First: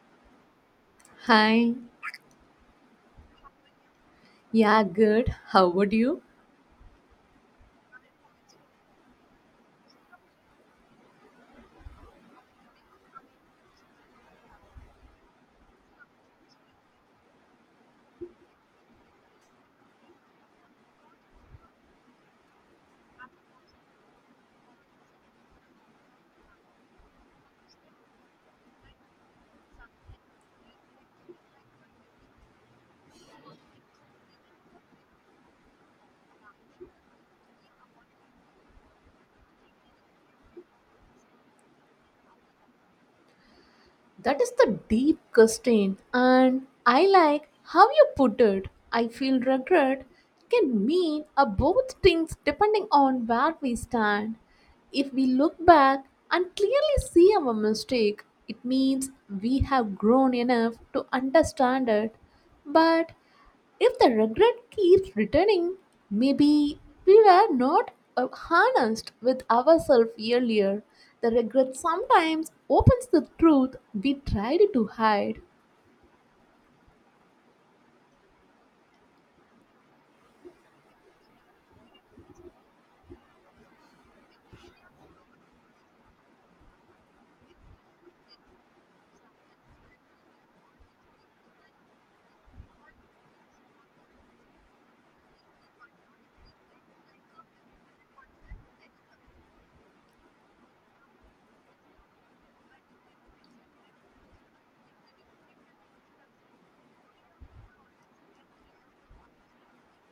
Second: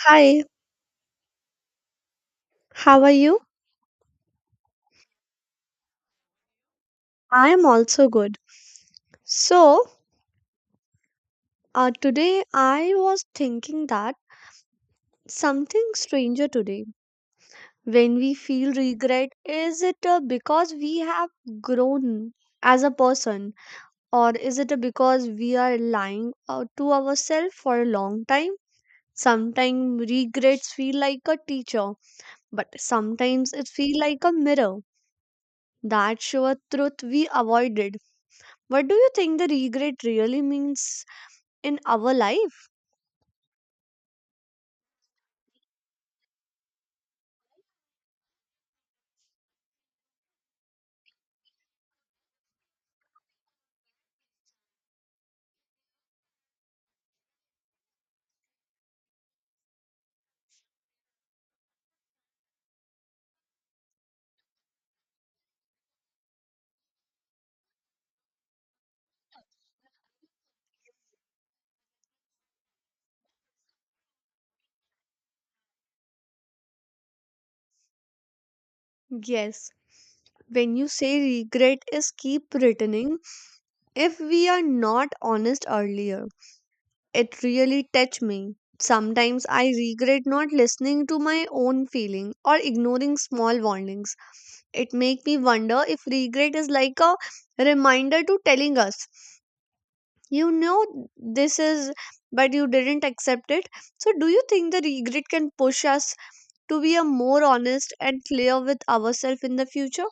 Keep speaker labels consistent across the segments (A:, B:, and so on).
A: Hi,
B: Hi,
A: how are you?
B: yeah, good. How would you?
A: I am also good. So, today I was thinking that something stranger today. When we feel regret, is it because we have grown as a person, or is it because we are lying to ourselves for a long time? Sometimes regrets feel like a teacher, but sometimes it feel like a mirror that show a truth we avoided. What do you think the regret really means in our life?
B: That is the deep question, and I like how you put it. I feel regret can mean a both things depending on where we stand. If we look back and clearly see our mistake, it means we have grown enough to understand it. But if the regret keeps returning, maybe we were not harnessed with ourselves earlier. The regret sometimes opens the truth we tried to hide.
A: Yes. When you say regret is keep returning, if we are not honest earlier, it really touch me. Sometimes I regret not listening to my own feeling or ignoring small warnings. It make me wonder if regret is like a reminder to telling us, you know this is but you didn't accept it. So do you think the regret can push us to be a more honest and clear with ourselves in the future?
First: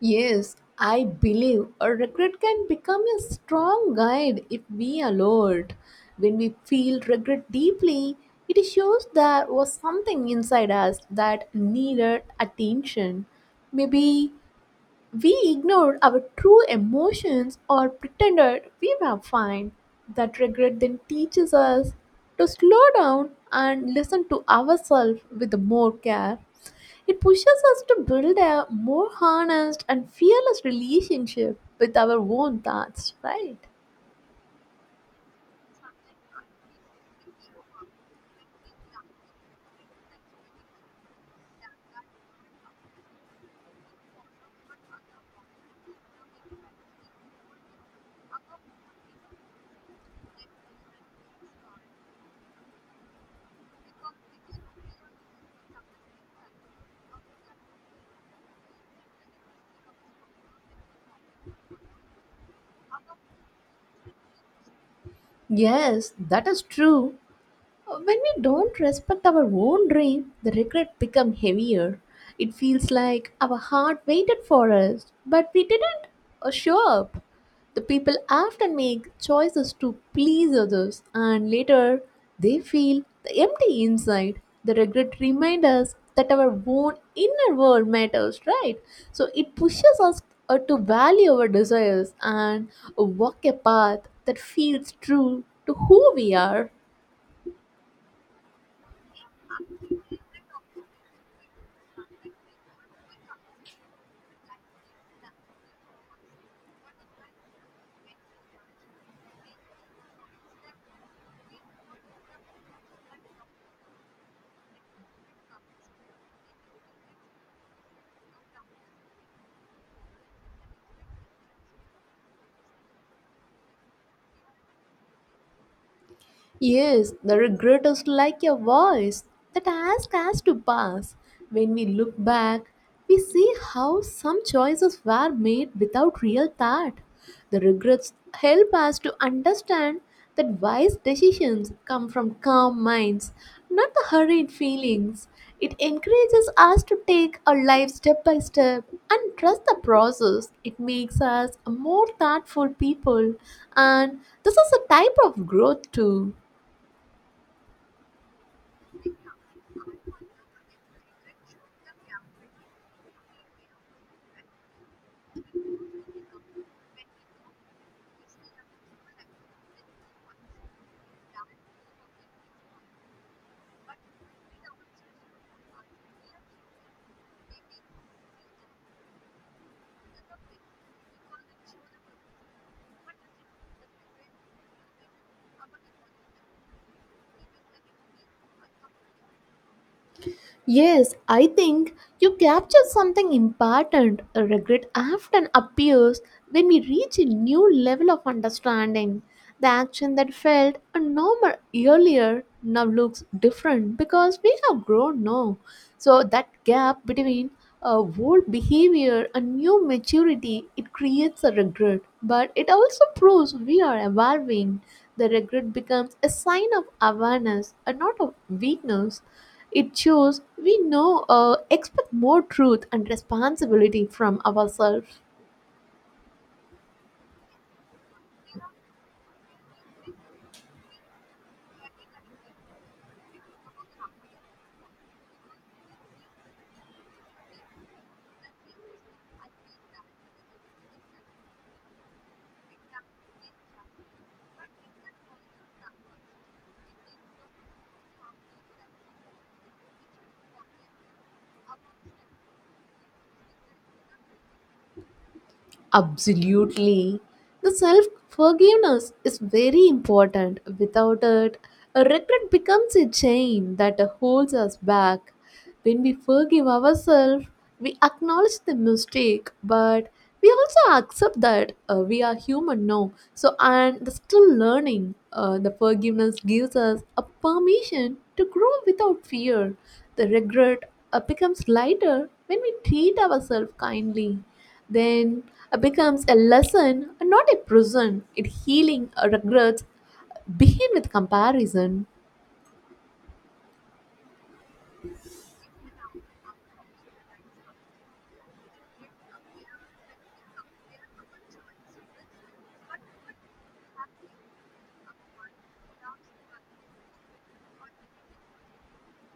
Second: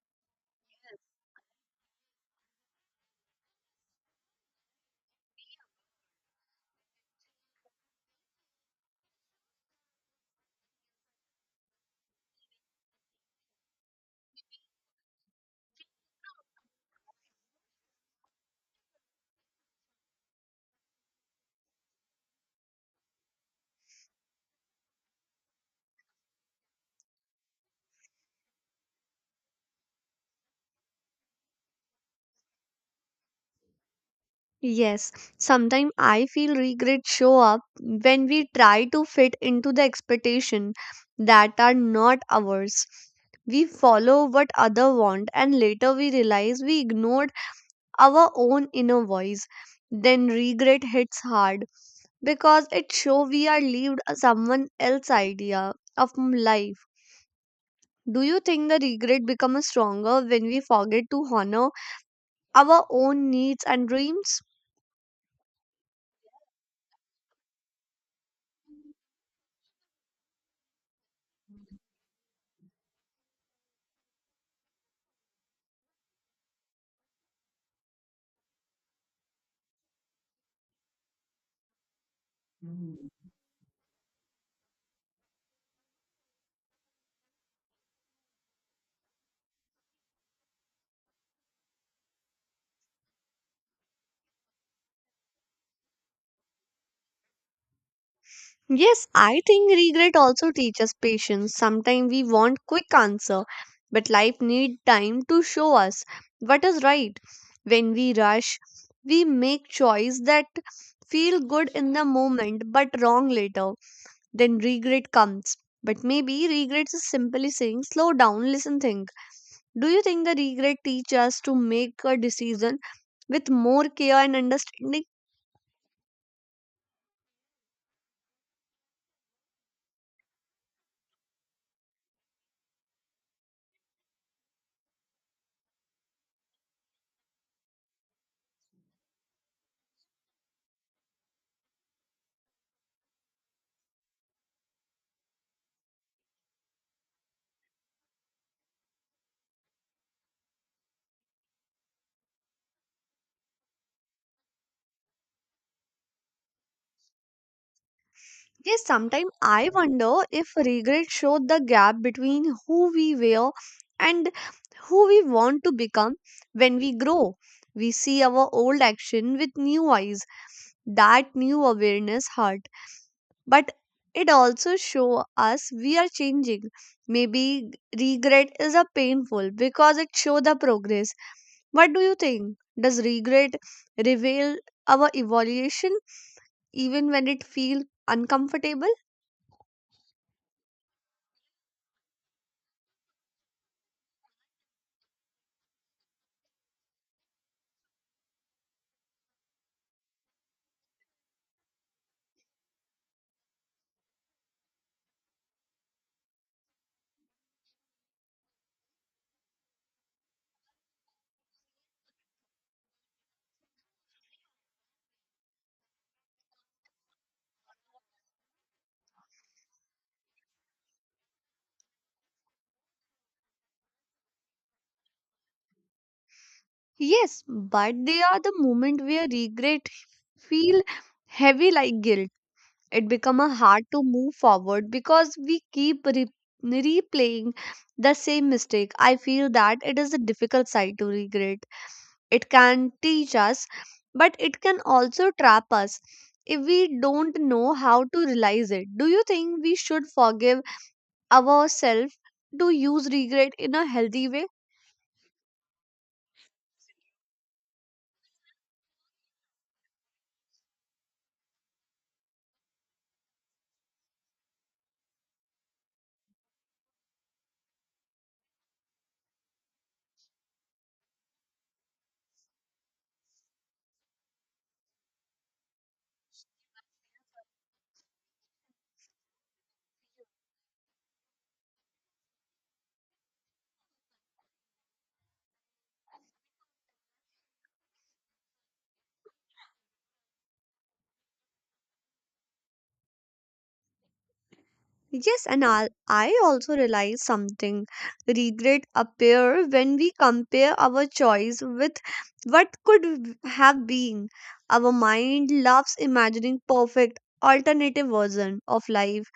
B: Yes, I believe a regret can become a strong guide if we are alert. When we feel regret deeply, it shows there was something inside us that needed attention. Maybe we ignored our true emotions or pretended we were fine. That regret then teaches us to slow down and listen to ourselves with more care. It pushes us to build a more honest and fearless relationship with our own thoughts, right?
A: Yes, sometimes I feel regret show up when we try to fit into the expectation that are not ours. We follow what other want and later we realize we ignored our own inner voice. Then regret hits hard because it show we are lived someone else's idea of life. Do you think the regret becomes stronger when we forget to honor our own needs and dreams?
B: Yes, that is true. When we don't respect our own dream, the regret become heavier. It feels like our heart waited for us, but we didn't show up. The people often make choices to please others, and later they feel the empty inside. The regret reminds us that our own inner world matters, right? So it pushes us to value our desires and walk a path that feels true to who we are.
A: Yes, I think regret also teaches patience. Sometimes we want quick answer, but life need time to show us what is right. When we rush, we make choice that feel good in the moment but wrong later. Then regret comes. But maybe regret is simply saying slow down, listen, think. Do you think the regret teach us to make a decision with more care and understanding?
B: Yes, the regret is like a voice that asks us to pass. When we look back, we see how some choices were made without real thought. The regrets help us to understand that wise decisions come from calm minds, not the hurried feelings. It encourages us to take our life step by step and trust the process. It makes us more thoughtful people, and this is a type of growth too.
A: Yes, sometimes I wonder if regret showed the gap between who we were and who we want to become when we grow. We see our old action with new eyes. That new awareness hurt, but it also show us we are changing. Maybe regret is a painful because it show the progress. What do you think? Does regret reveal our evaluation even when it feel uncomfortable?
B: Yes, I think you captured something important. Regret often appears when we reach a new level of understanding. The action that felt normal earlier now looks different because we have grown now. So that gap between old behavior and new maturity it creates a regret, but it also proves we are evolving. The regret becomes a sign of awareness and not of weakness it shows we know expect more truth and responsibility from ourselves.
A: Yes, but they are the moment where regret feel heavy like guilt. It become a hard to move forward because we keep replaying the same mistake. I feel that it is a difficult side to regret. It can teach us, but it can also trap us if we don't know how to realize it. Do you think we should forgive ourselves to use regret in a healthy way?
B: Absolutely. The self forgiveness is very important. Without it, a regret becomes a chain that holds us back. When we forgive ourselves, we acknowledge the mistake, but we also accept that we are human now. So, and the still learning, the forgiveness gives us a permission to grow without fear. The regret becomes lighter when we treat ourselves kindly then it becomes a lesson, not a prison. It healing regrets begin with comparison.
A: Yes, and I also realize something. Regret appear when we compare our choice with what could have been. Our mind loves imagining perfect alternative version of life,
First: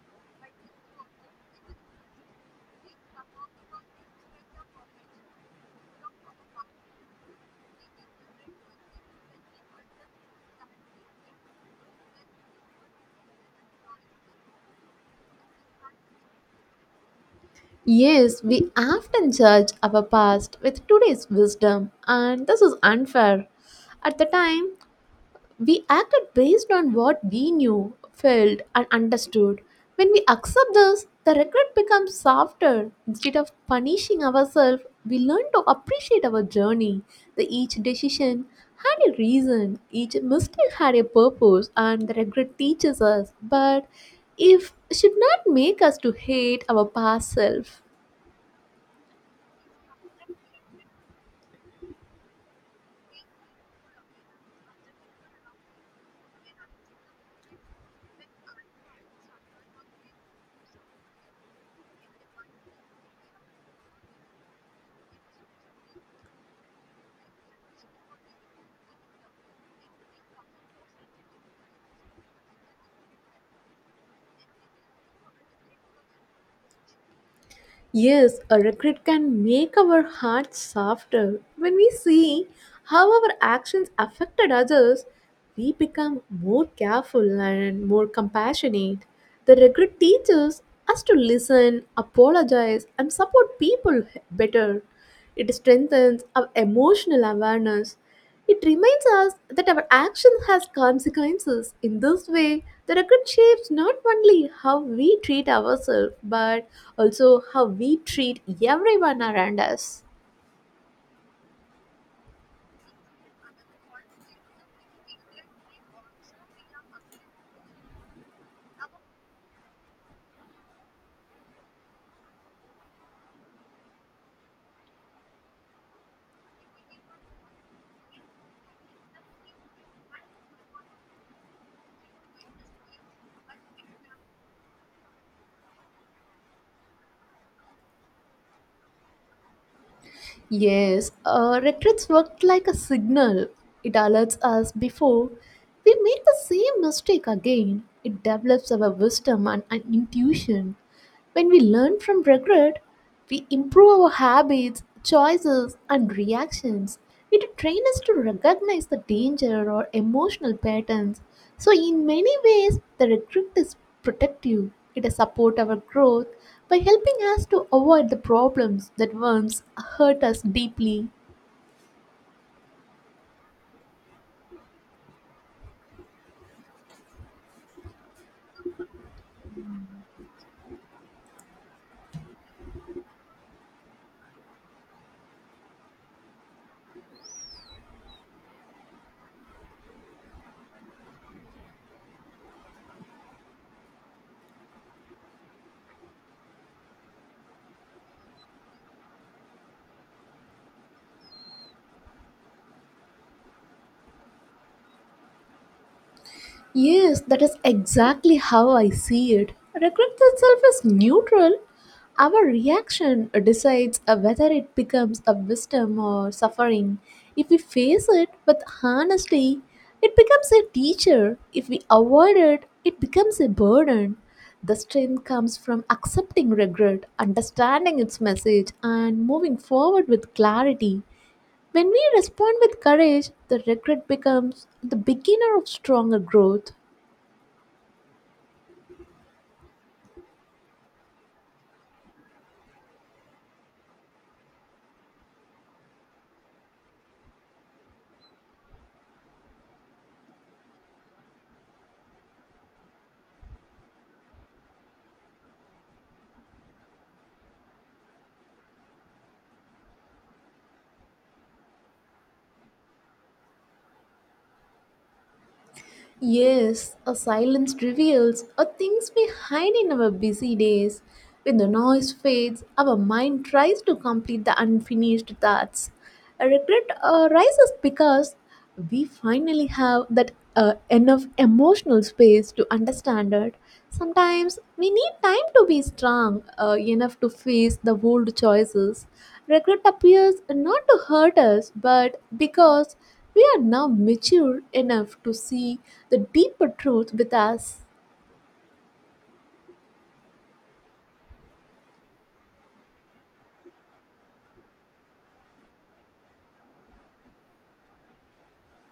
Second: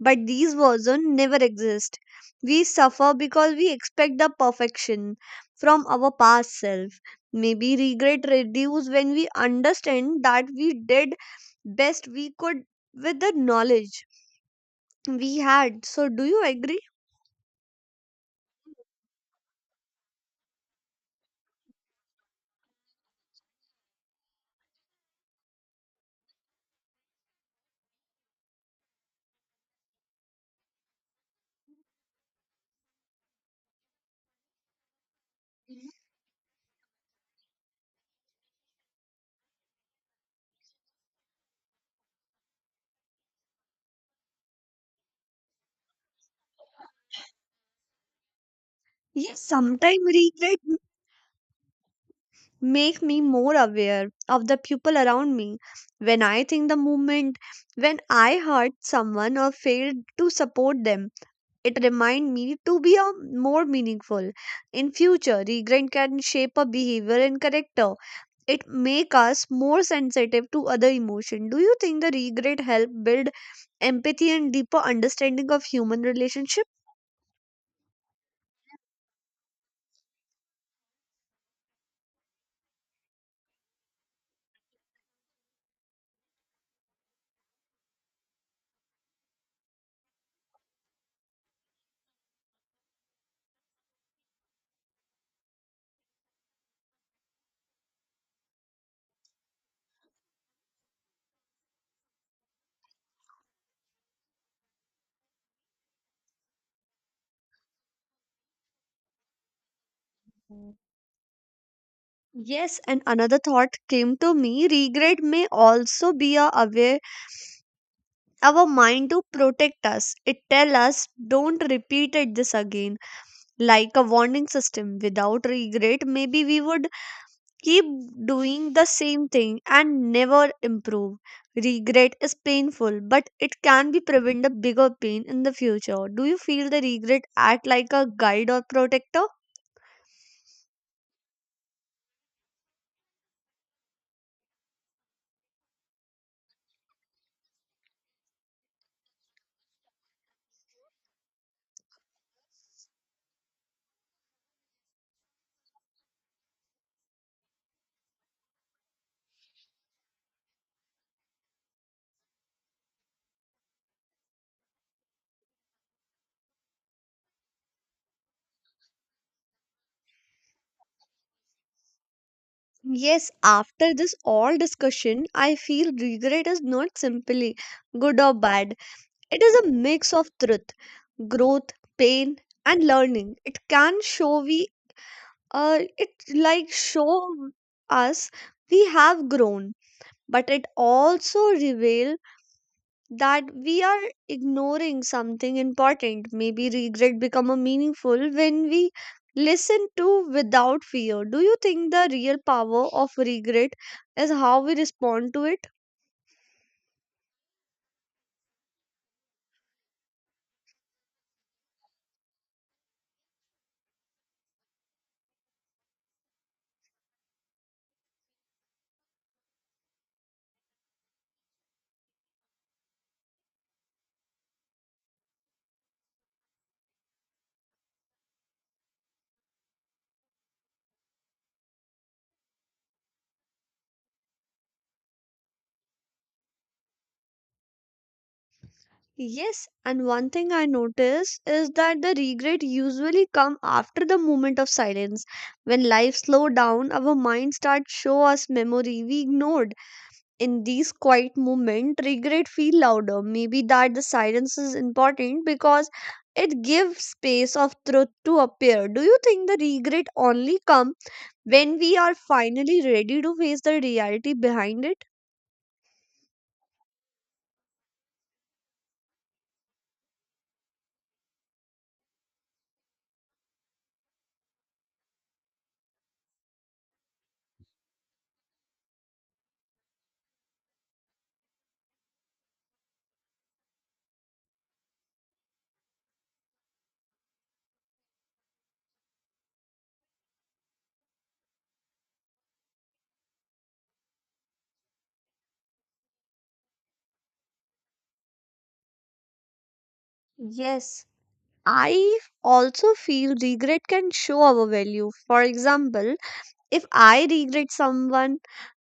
A: but these version never exist. We suffer because we expect the perfection from our past self. Maybe regret reduce when we understand that we did best we could with the knowledge we had. So, do you agree?
B: Yes, we often judge our past with today's wisdom, and this is unfair. At the time, we acted based on what we knew, felt, and understood. When we accept this, the regret becomes softer. Instead of punishing ourselves, we learn to appreciate our journey. The each decision had a reason, each mistake had a purpose, and the regret teaches us, but if should not make us to hate our past self.
A: Yes, sometimes regret make me more aware of the people around me. When I think the moment when I hurt someone or failed to support them, it remind me to be a more meaningful. In future, regret can shape a behavior and character. It make us more sensitive to other emotion. Do you think the regret help build empathy and deeper understanding of human relationship?
B: Yes, a regret can make our hearts softer. When we see how our actions affected others, we become more careful and more compassionate. The regret teaches us to listen, apologize, and support people better. It strengthens our emotional awareness. It reminds us that our action has consequences. In this way, the record shapes not only how we treat ourselves but also how we treat everyone around us.
A: Yes, and another thought came to me. Regret may also be a aware our mind to protect us. It tell us don't repeat it this again, like a warning system. Without regret, maybe we would keep doing the same thing and never improve. Regret is painful, but it can be prevent a bigger pain in the future. Do you feel the regret act like a guide or protector?
B: Yes, regrets work like a signal. It alerts us before we make the same mistake again. It develops our wisdom and intuition. When we learn from regret, we improve our habits, choices, and reactions. It trains us to recognize the danger or emotional patterns. So, in many ways, the regret is protective. It supports our growth by helping us to avoid the problems that once hurt us deeply.
A: Yes, after this all discussion, I feel regret is not simply good or bad. It is a mix of truth, growth, pain, and learning. It can show we, it like show us we have grown, but it also reveal that we are ignoring something important. Maybe regret become a meaningful when we listen to without fear. Do you think the real power of regret is how we respond to it?
B: Yes, that is exactly how I see it. Regret itself is neutral. Our reaction decides whether it becomes a wisdom or suffering. If we face it with honesty, it becomes a teacher. If we avoid it, it becomes a burden. The strength comes from accepting regret, understanding its message, and moving forward with clarity. When we respond with courage, the regret becomes the beginner of stronger growth.
A: Yes, and one thing I notice is that the regret usually come after the moment of silence. When life slow down, our mind starts show us memory we ignored in these quiet moments. Regret feel louder. Maybe that the silence is important because it gives space of truth to appear. Do you think the regret only come when we are finally ready to face the reality behind it?
B: Yes, a silence reveals a things we hide in our busy days. When the noise fades, our mind tries to complete the unfinished thoughts. A regret arises because we finally have that enough emotional space to understand it. Sometimes we need time to be strong enough to face the old choices. Regret appears not to hurt us, but because we are now mature enough to see the deeper truth with us.
A: Yes, I also feel regret can show our value. For example, if I regret someone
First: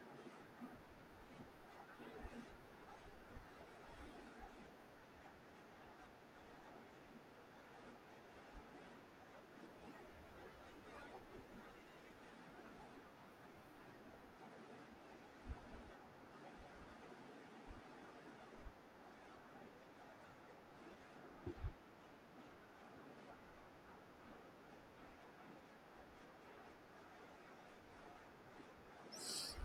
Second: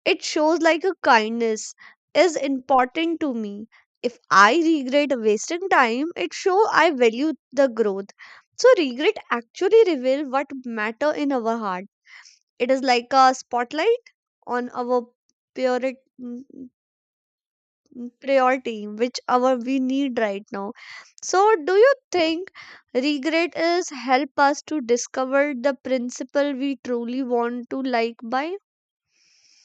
A: It shows like a kindness is important to me. If I regret wasting time, it shows I value the growth. So regret actually reveal what matter in our heart. It is like a spotlight on our priority priority which our we need right now. So do you think regret is help us to discover the principle we truly want to like by?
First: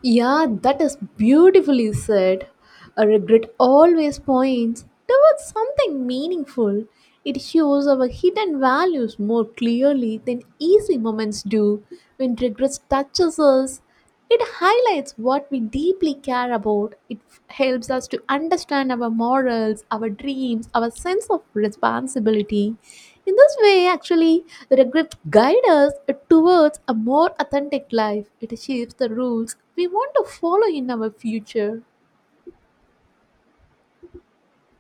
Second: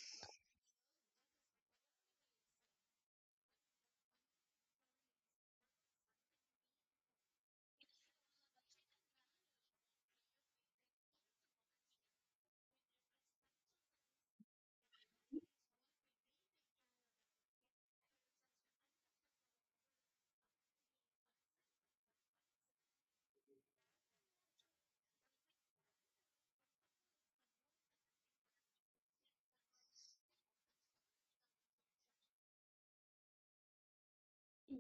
B: Yeah, that is beautifully said. A regret always points towards something meaningful. It shows our hidden values more clearly than easy moments do. When regret touches us, it highlights what we deeply care about. It helps us to understand our morals, our dreams, our sense of responsibility. In this way, actually, regrets guide us towards a more authentic life. It shapes the rules we want to follow in our future.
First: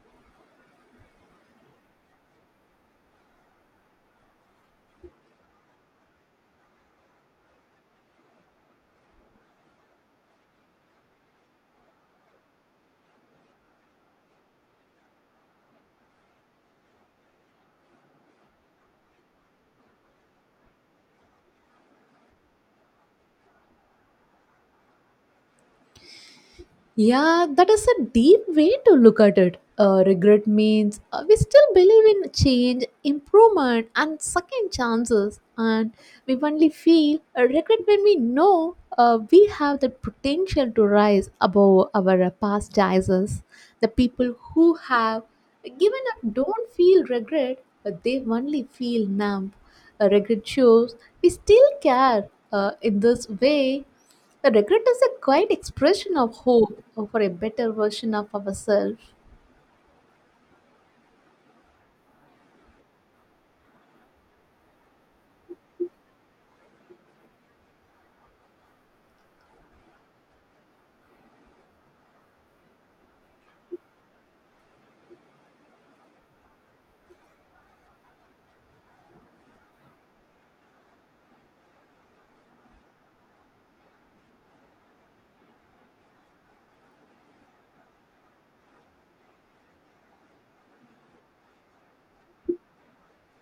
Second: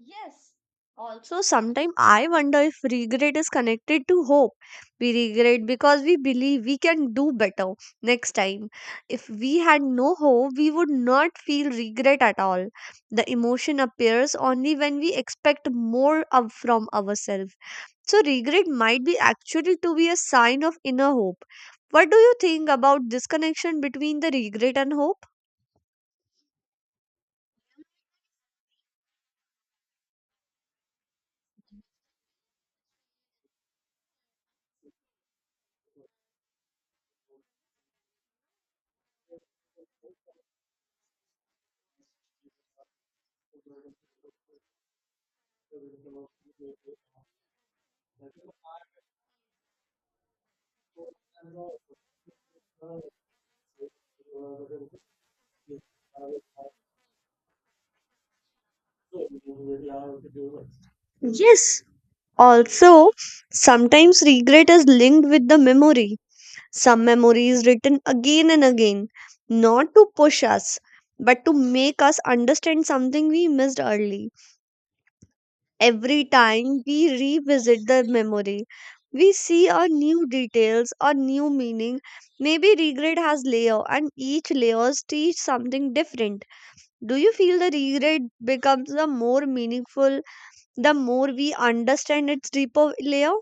A: Yes. Also, sometimes I wonder if regret is connected to hope. We regret because we believe we can do better next time. If we had no hope, we would not feel regret at all. The emotion appears only when we expect more of from ourselves. So, regret might be actually to be a sign of inner hope. What do you think about this connection between the regret and hope?
B: Yeah, that is a deep way to look at it. Regret means we still believe in change, improvement, and second chances, and we only feel a regret when we know we have the potential to rise above our past choices. The people who have given up don't feel regret, but they only feel numb. Regret shows we still care. In this way, the regret is a quiet expression of hope for a better version of ourselves.
A: Yes, also, sometimes regret is linked with the memory. Some memory is written again and again, not to push us, but to make us understand something we missed early. Every time we revisit the memory, we see a new details or new meaning. Maybe regret has layer and each layers teach something different. Do you feel the regret becomes the more meaningful the more we understand its deeper layer?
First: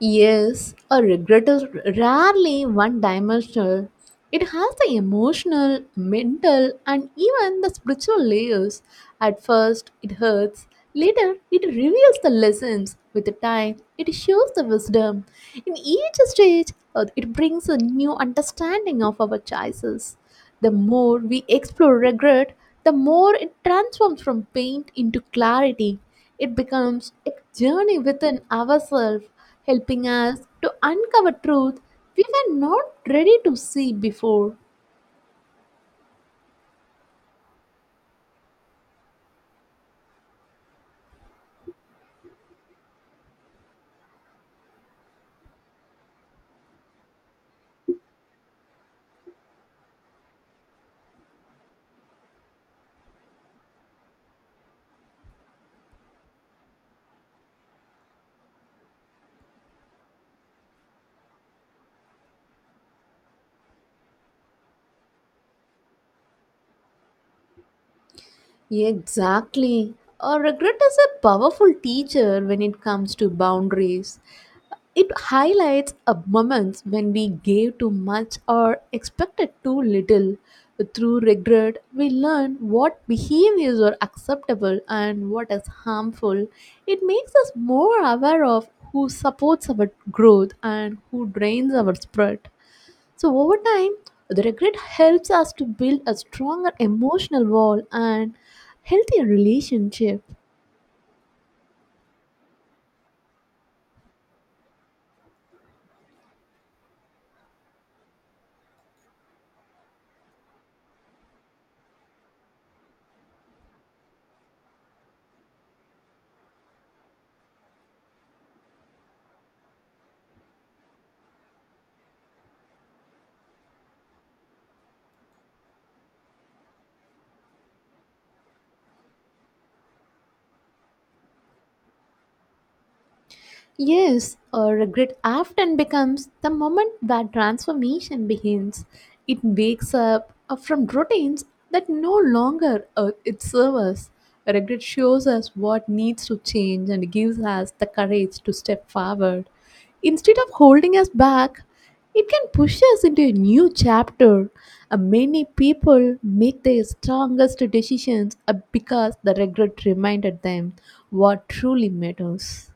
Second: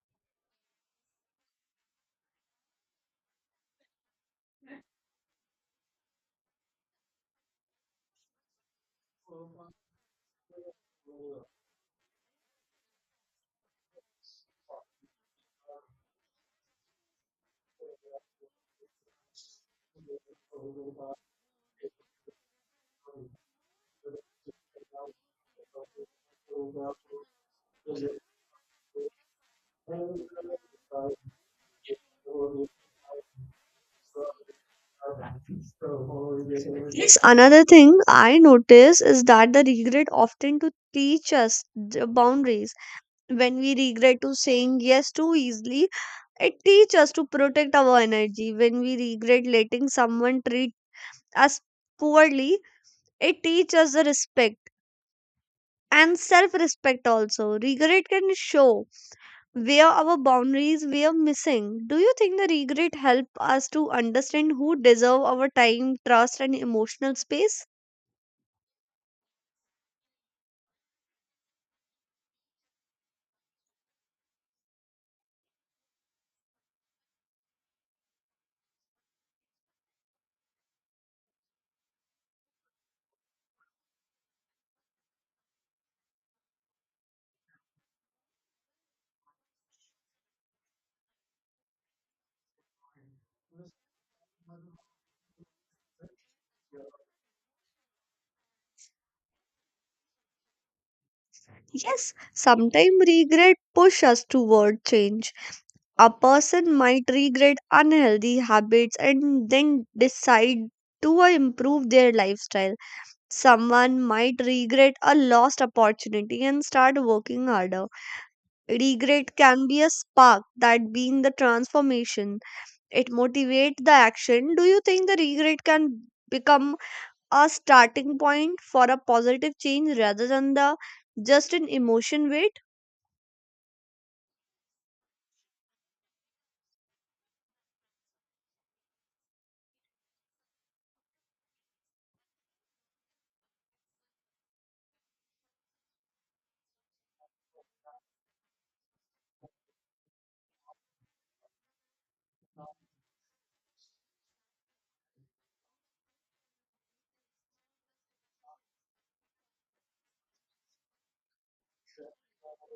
B: Yes, a regret is rarely one dimensional. It has the emotional, mental, and even the spiritual layers. At first, it hurts. Later, it reveals the lessons. With the time, it shows the wisdom. In each stage, it brings a new understanding of our choices. The more we explore regret, the more it transforms from pain into clarity. It becomes a journey within ourselves, helping us to uncover truth we were not ready to see before.
A: Yes, another thing I notice is that the regret often to teach us the boundaries. When we regret to saying yes too easily, it teaches us to protect our energy. When we regret letting someone treat us poorly, it teaches us the respect and self-respect also. Regret can show where our boundaries were missing. Do you think the regret help us to understand who deserve our time, trust, and emotional space?
B: Exactly. A regret is a powerful teacher when it comes to boundaries. It highlights a moments when we gave too much or expected too little. Through regret, we learn what behaviors are acceptable and what is harmful. It makes us more aware of who supports our growth and who drains our spirit. So, over time, the regret helps us to build a stronger emotional wall and healthier relationship.
A: Yes, sometimes regret push us toward change. A person might regret unhealthy habits and then decide to improve their lifestyle. Someone might regret a lost opportunity and start working harder. Regret can be a spark that being the transformation. It motivates the action. Do you think the regret can become a starting point for a positive change rather than the just an emotion weight?
B: Yes, regret often becomes the moment where transformation begins. It wakes up from routines that no longer it serves. Regret shows us what needs to change and gives us the courage to step forward. Instead of holding us back, it can push us into a new chapter. Many people make their strongest decisions because the regret reminded them what truly matters.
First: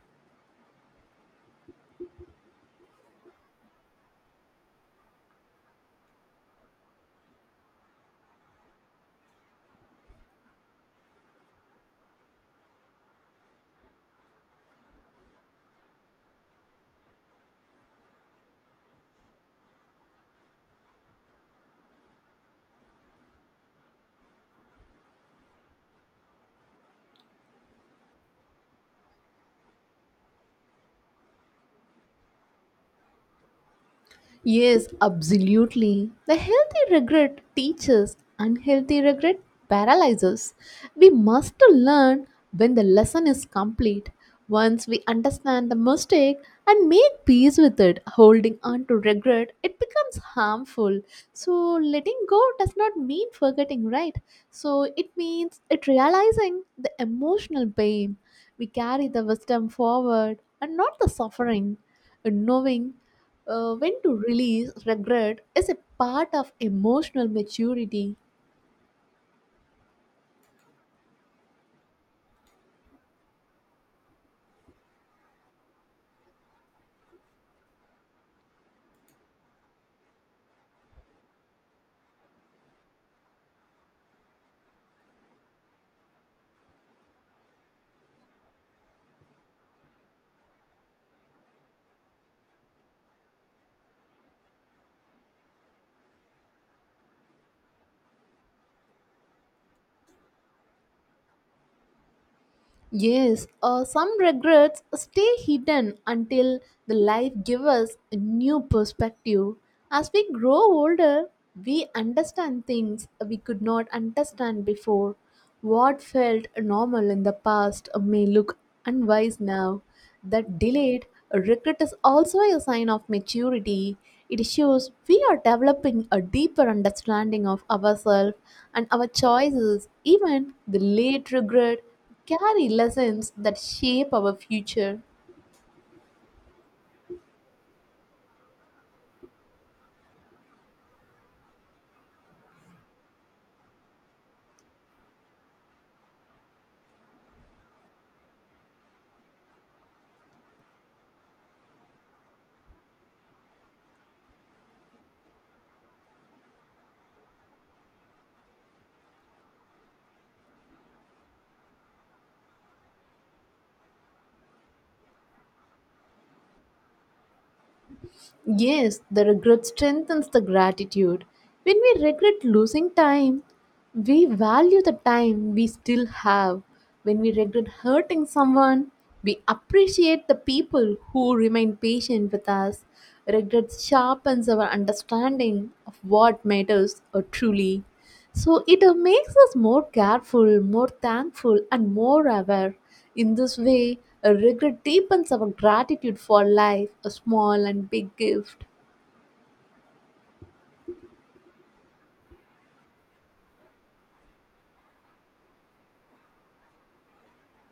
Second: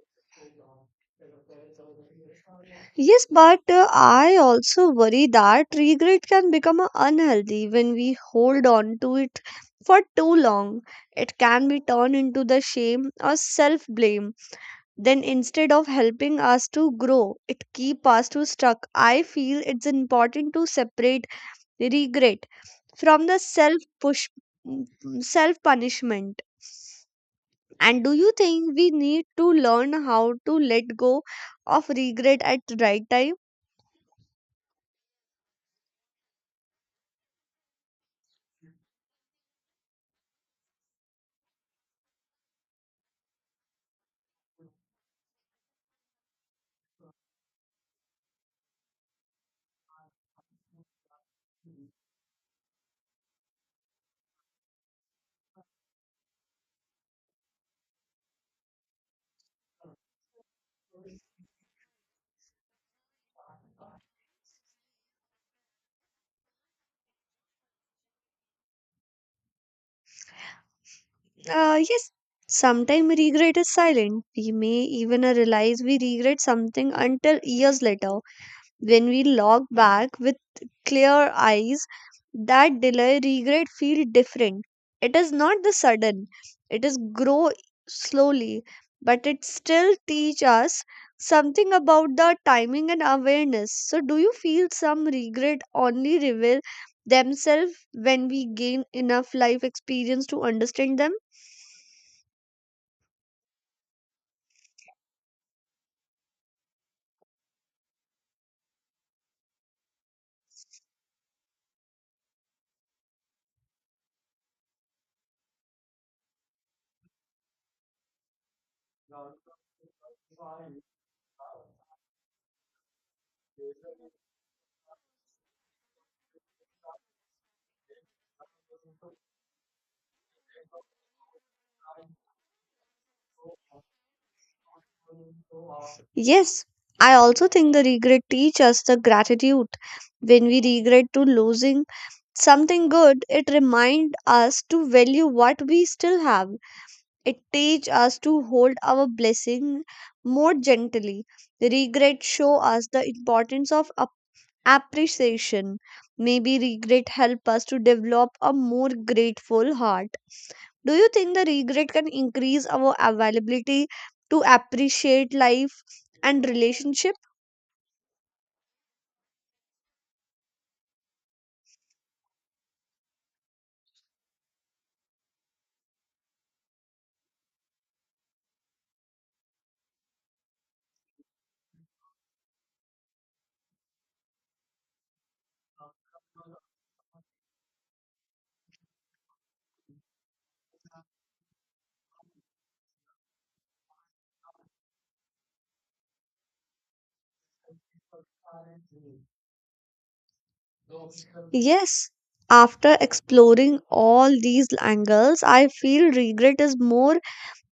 A: Yes, but I also worry that regret can become unhealthy when we hold on to it for too long. It can be turned into the shame or self blame. Then instead of helping us to grow, it keep us to stuck. I feel it's important to separate regret from the push self punishment. And do you think we need to learn how to let go of regret at the right time?
B: Yes, absolutely. The healthy regret teaches, unhealthy regret paralyzes. We must learn when the lesson is complete. Once we understand the mistake and make peace with it, holding on to regret, it becomes harmful. So, letting go does not mean forgetting, right? So, it means it realizing the emotional pain. We carry the wisdom forward and not the suffering. And knowing when to release regret is a part of emotional maturity.
A: Yes, sometimes regret is silent. We may even realize we regret something until years later. When we log back with clear eyes, that delay regret feel different. It is not the sudden, it is grow slowly, but it still teach us something about the timing and awareness. So do you feel some regret only reveal themselves when we gain enough life experience to understand them?
B: Yes, some regrets stay hidden until the life gives us a new perspective. As we grow older, we understand things we could not understand before. What felt normal in the past may look unwise now. That delayed regret is also a sign of maturity. It shows we are developing a deeper understanding of ourselves and our choices. Even the late regret carry lessons that shape our future.
A: Yes, I also think the regret teaches us the gratitude. When we regret to losing something good, it reminds us to value what we still have. It teaches us to hold our blessing more gently. Regret show us the importance of appreciation. Maybe regret help us to develop a more grateful heart. Do you think the regret can increase our availability to appreciate life and relationship?
B: Yes, the regret strengthens the gratitude. When we regret losing time, we value the time we still have. When we regret hurting someone, we appreciate the people who remain patient with us. Regret sharpens our understanding of what matters truly. So it makes us more careful, more thankful, and more aware. In this way, a regret deepens our gratitude for life, a small and big gift.
A: Yes, after exploring all these angles, I feel regret is more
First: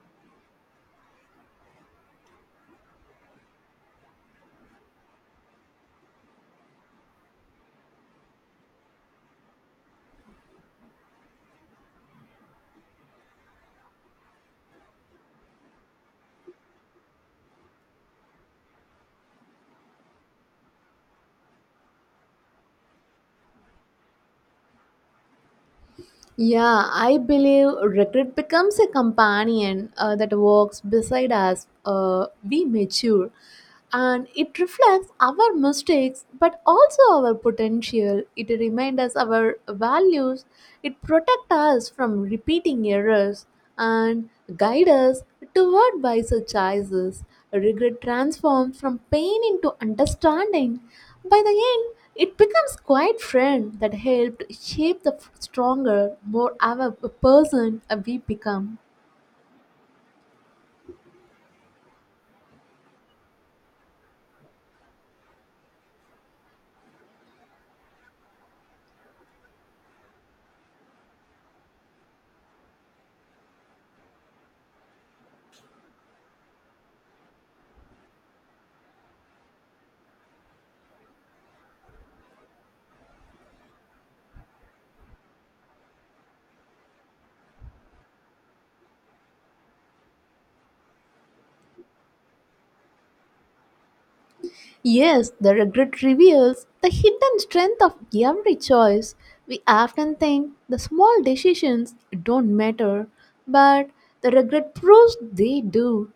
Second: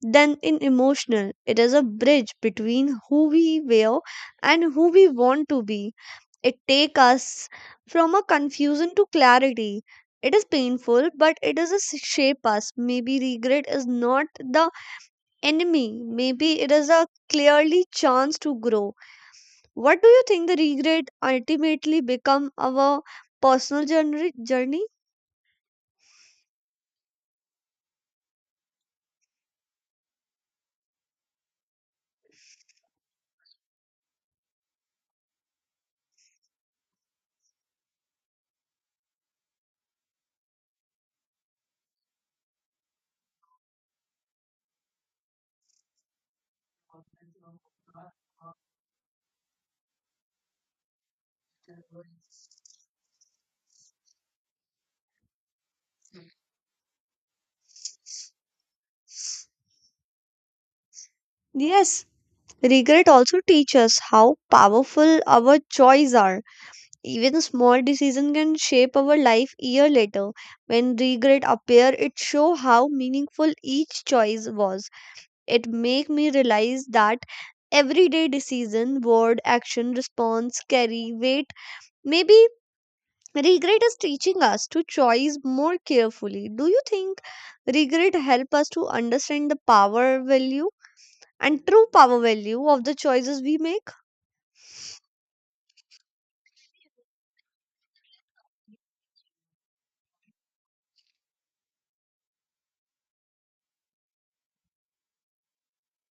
A: than in emotional. It is a bridge between who we were and who we want to be. It takes us from a confusion to clarity. It is painful, but it is a shape us. Maybe regret is not the enemy. Maybe it is a clearly chance to grow. What do you think the regret ultimately become our personal journey?
B: Yeah, I believe regret becomes a companion that walks beside us. We mature and it reflects our mistakes but also our potential. It reminds us our values, it protects us from repeating errors and guides us toward wiser choices. Regret transforms from pain into understanding. By the end, it becomes quite friend that helped shape the stronger, more aware person we become.
A: Yes, regret also teaches us how powerful our choices are. Even a small decision can shape our life year later. When regret appear, it show how meaningful each choice was. It make me realize that everyday decision, word, action, response carry weight. Maybe regret is teaching us to choose more carefully. Do you think regret help us to understand the power value and true power value of the choices we make?
B: Yes, the regret reveals the hidden strength of every choice. We often think the small decisions don't matter, but the regret proves they do.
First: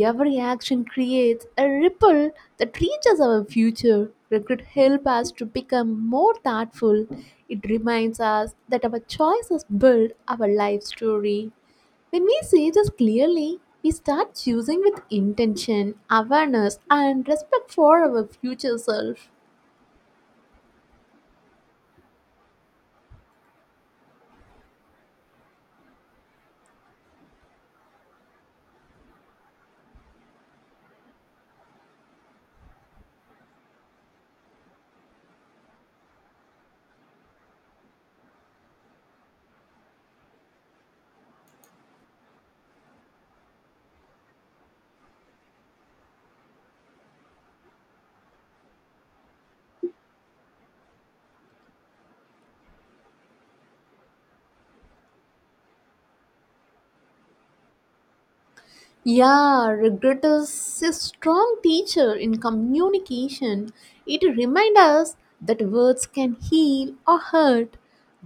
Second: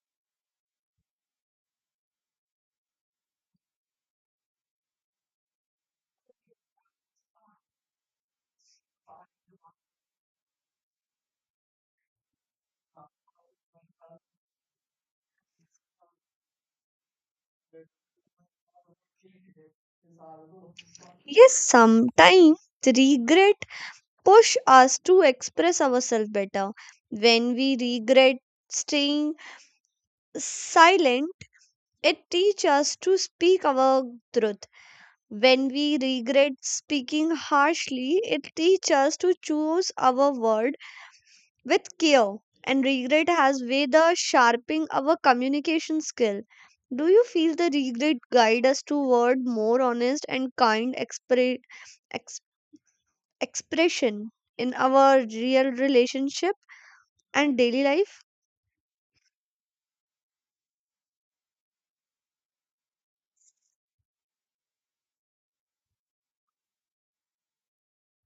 B: Every action creates a ripple that reaches our future. Regret helps us to become more thoughtful. It reminds us that our choices build our life story. When we see this clearly, we start choosing with intention, awareness, and respect for our future self.
A: Yes, sometimes regret push us to express ourselves better. When we regret staying silent, it teaches us to speak our truth. When we regret speaking harshly, it teaches us to choose our word, with care. And regret has whether sharpening our communication skill. Do you feel the regret guide us toward more honest and kind ex- expression in our real relationship and daily life?
B: Yeah, regret is a strong teacher in communication. It reminds us that words can heal or hurt.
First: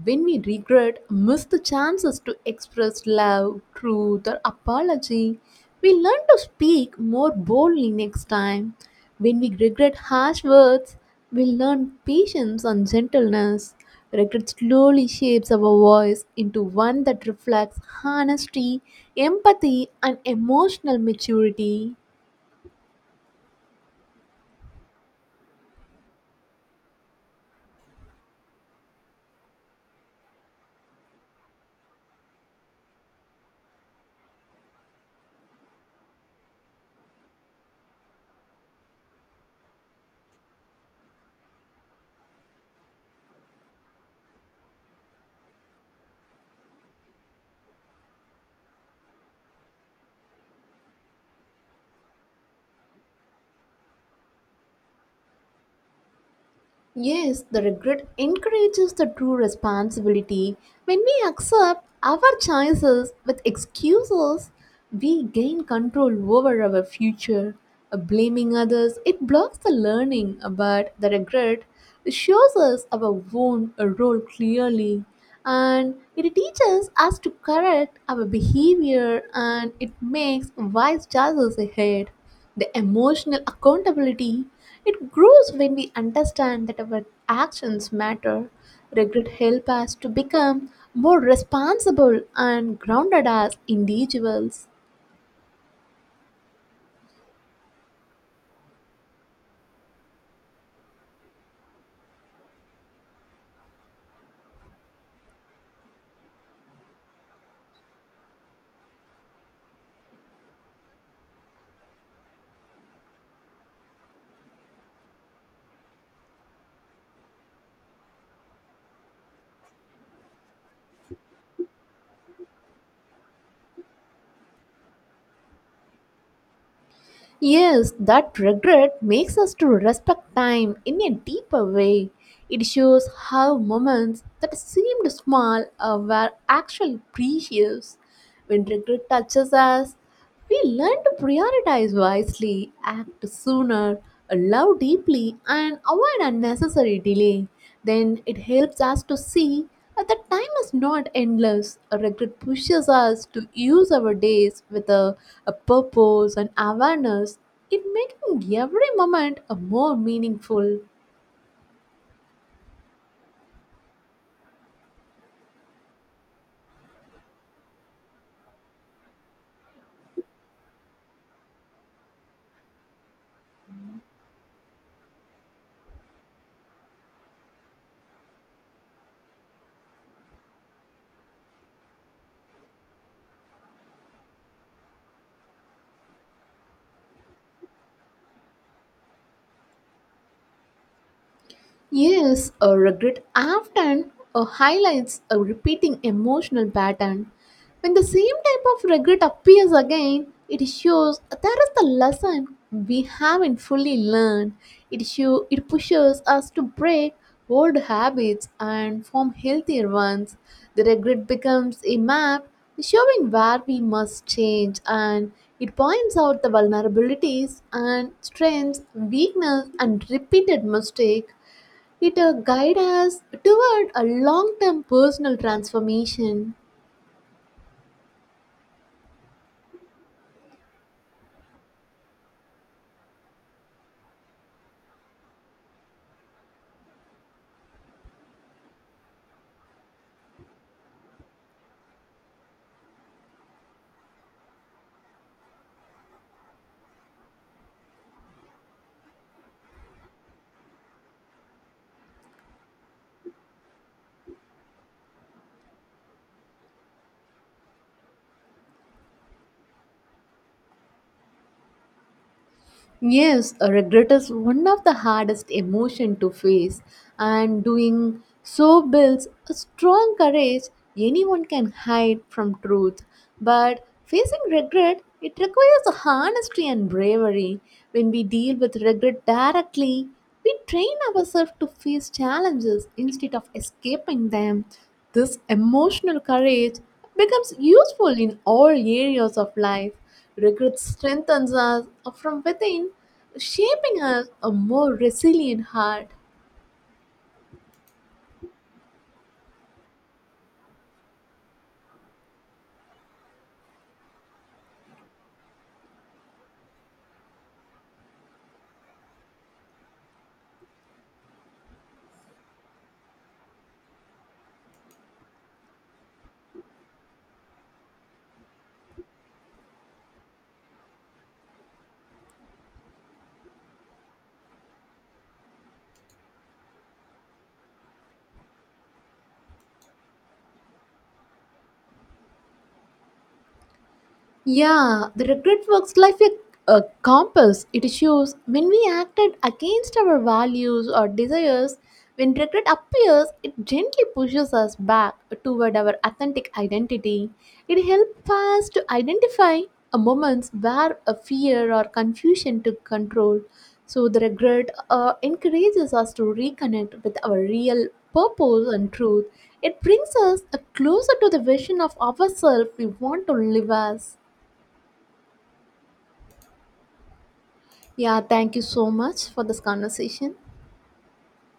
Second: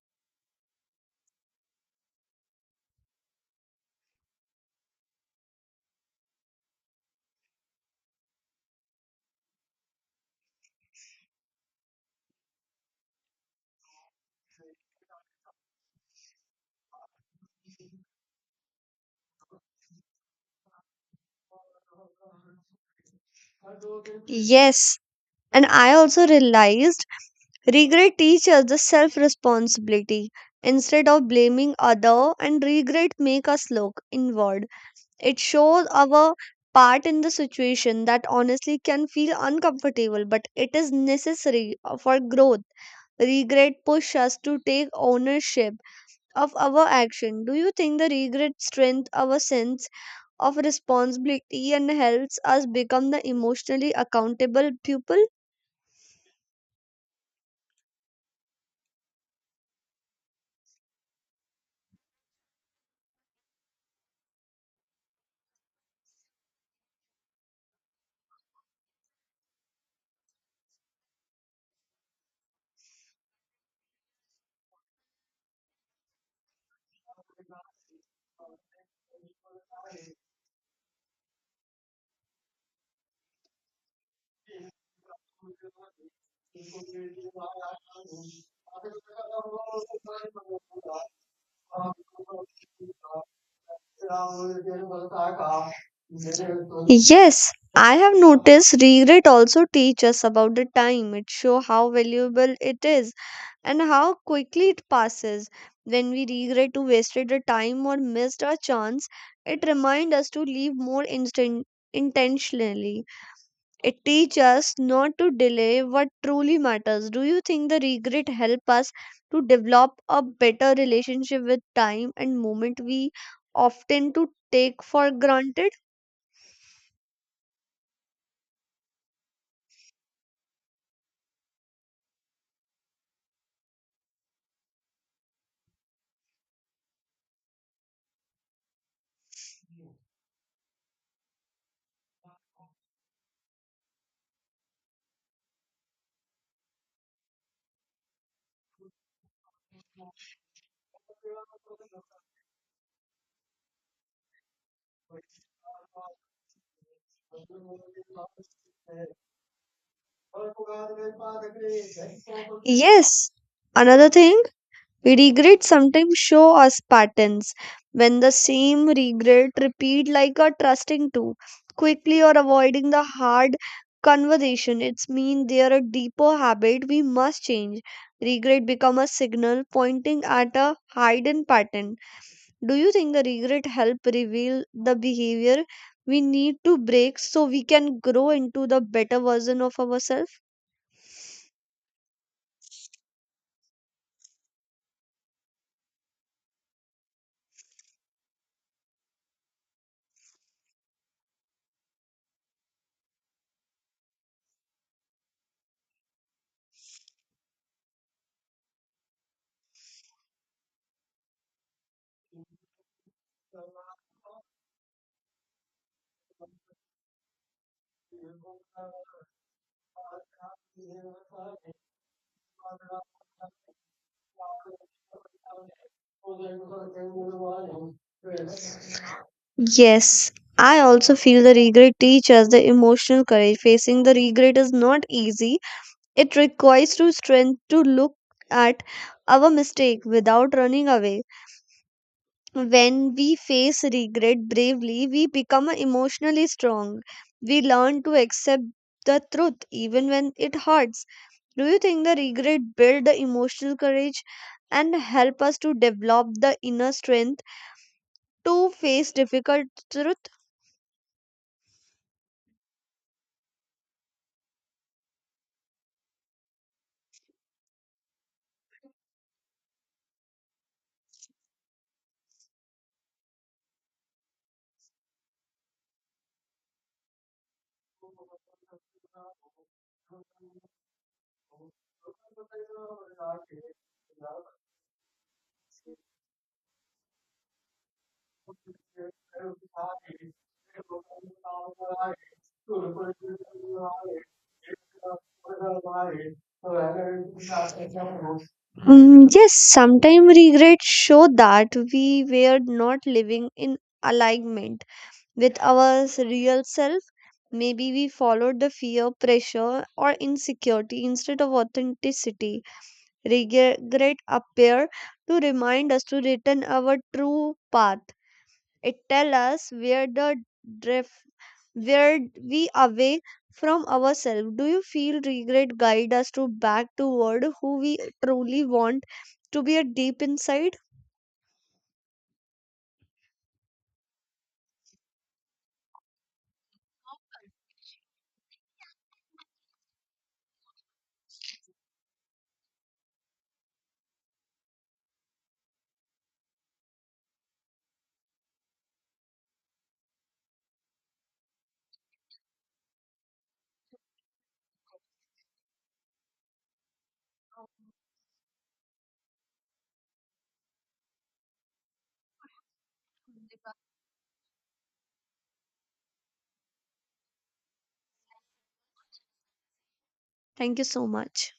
B: When we regret, miss the chances to express love, truth, or apology. We learn to speak more boldly next time. When we regret harsh words, we learn patience and gentleness. Regret slowly shapes our voice into one that reflects honesty, empathy, and emotional maturity.
A: Yes, and I also realized regret teaches the self responsibility. Instead of blaming other and regret make us look inward. It shows our part in the situation that honestly can feel uncomfortable, but it is necessary for growth. Regret push us to take ownership of our action. Do you think the regret strength our sense of responsibility and helps us become the emotionally accountable pupil?
B: Yes, the regret encourages the true responsibility. When we accept our choices with excuses, we gain control over our future. Blaming others, it blocks the learning, but the regret shows us our own role clearly and it teaches us to correct our behavior and it makes wise choices ahead the emotional accountability it grows when we understand that our actions matter regret help us to become more responsible and grounded as individuals.
A: Yes, I have noticed regret also teach us about the time. It show how valuable it is and how quickly it passes. When we regret to wasted a time or missed a chance, it reminds us to live more instant intentionally. It teaches us not to delay what truly matters. Do you think the regret help us to develop a better relationship with time and moment we often to take for granted?
B: Yes, that regret makes us to respect time in a deeper way. It shows how moments that seemed small were actually precious. When regret touches us, we learn to prioritize wisely, act sooner, love deeply, and avoid unnecessary delay. Then it helps us to see the time is not endless. A regret pushes us to use our days with a purpose and awareness, it making every moment a more meaningful.
A: Yes. Another thing. Regrets sometimes show us patterns when the same regret repeat like a trusting to quickly or avoiding the hard conversation. It's mean there a deeper habit we must change. Regret become a signal pointing at a hidden pattern. Do you think the regret help reveal the behavior we need to break so we can grow into the better version of ourselves?
B: Yes, a regret often highlights a repeating emotional pattern. When the same type of regret appears again, it shows there is the lesson we haven't fully learned. It pushes us to break old habits and form healthier ones. The regret becomes a map showing where we must change and it points out the vulnerabilities and strengths, weakness and repeated mistake it guides us toward a long term personal transformation.
A: Yes, I also feel the regret teaches the emotional courage. Facing the regret is not easy. It requires to strength to look at our mistake without running away. When we face regret bravely, we become emotionally strong. We learn to accept the truth even when it hurts. Do you think the regret build the emotional courage and help us to develop the inner strength to face difficult truth?
B: Yes, a regret is one of the hardest emotion to face, and doing so builds a strong courage anyone can hide from truth. But facing regret, it requires honesty and bravery. When we deal with regret directly, we train ourselves to face challenges instead of escaping them. This emotional courage becomes useful in all areas of life. Regret strengthens us from within, shaping us a more resilient heart.
A: Mm, yes, sometimes regrets show that we were not living in alignment with our real self. Maybe we followed the fear, pressure, or insecurity instead of authenticity. Regret appear to remind us to return our true path. It tells us where the drift where we away from ourselves. Do you feel regret guide us to back toward who we truly want to be a deep inside?
B: Yeah, the regret works like a compass. It shows when we acted against our values or desires. When regret appears, it gently pushes us back toward our authentic identity. It helps us to identify a moments where a fear or confusion took control. So the regret encourages us to reconnect with our real purpose and truth. It brings us closer to the vision of ourselves we want to live as. Yeah, thank you so much for this conversation.
A: Thank you so much.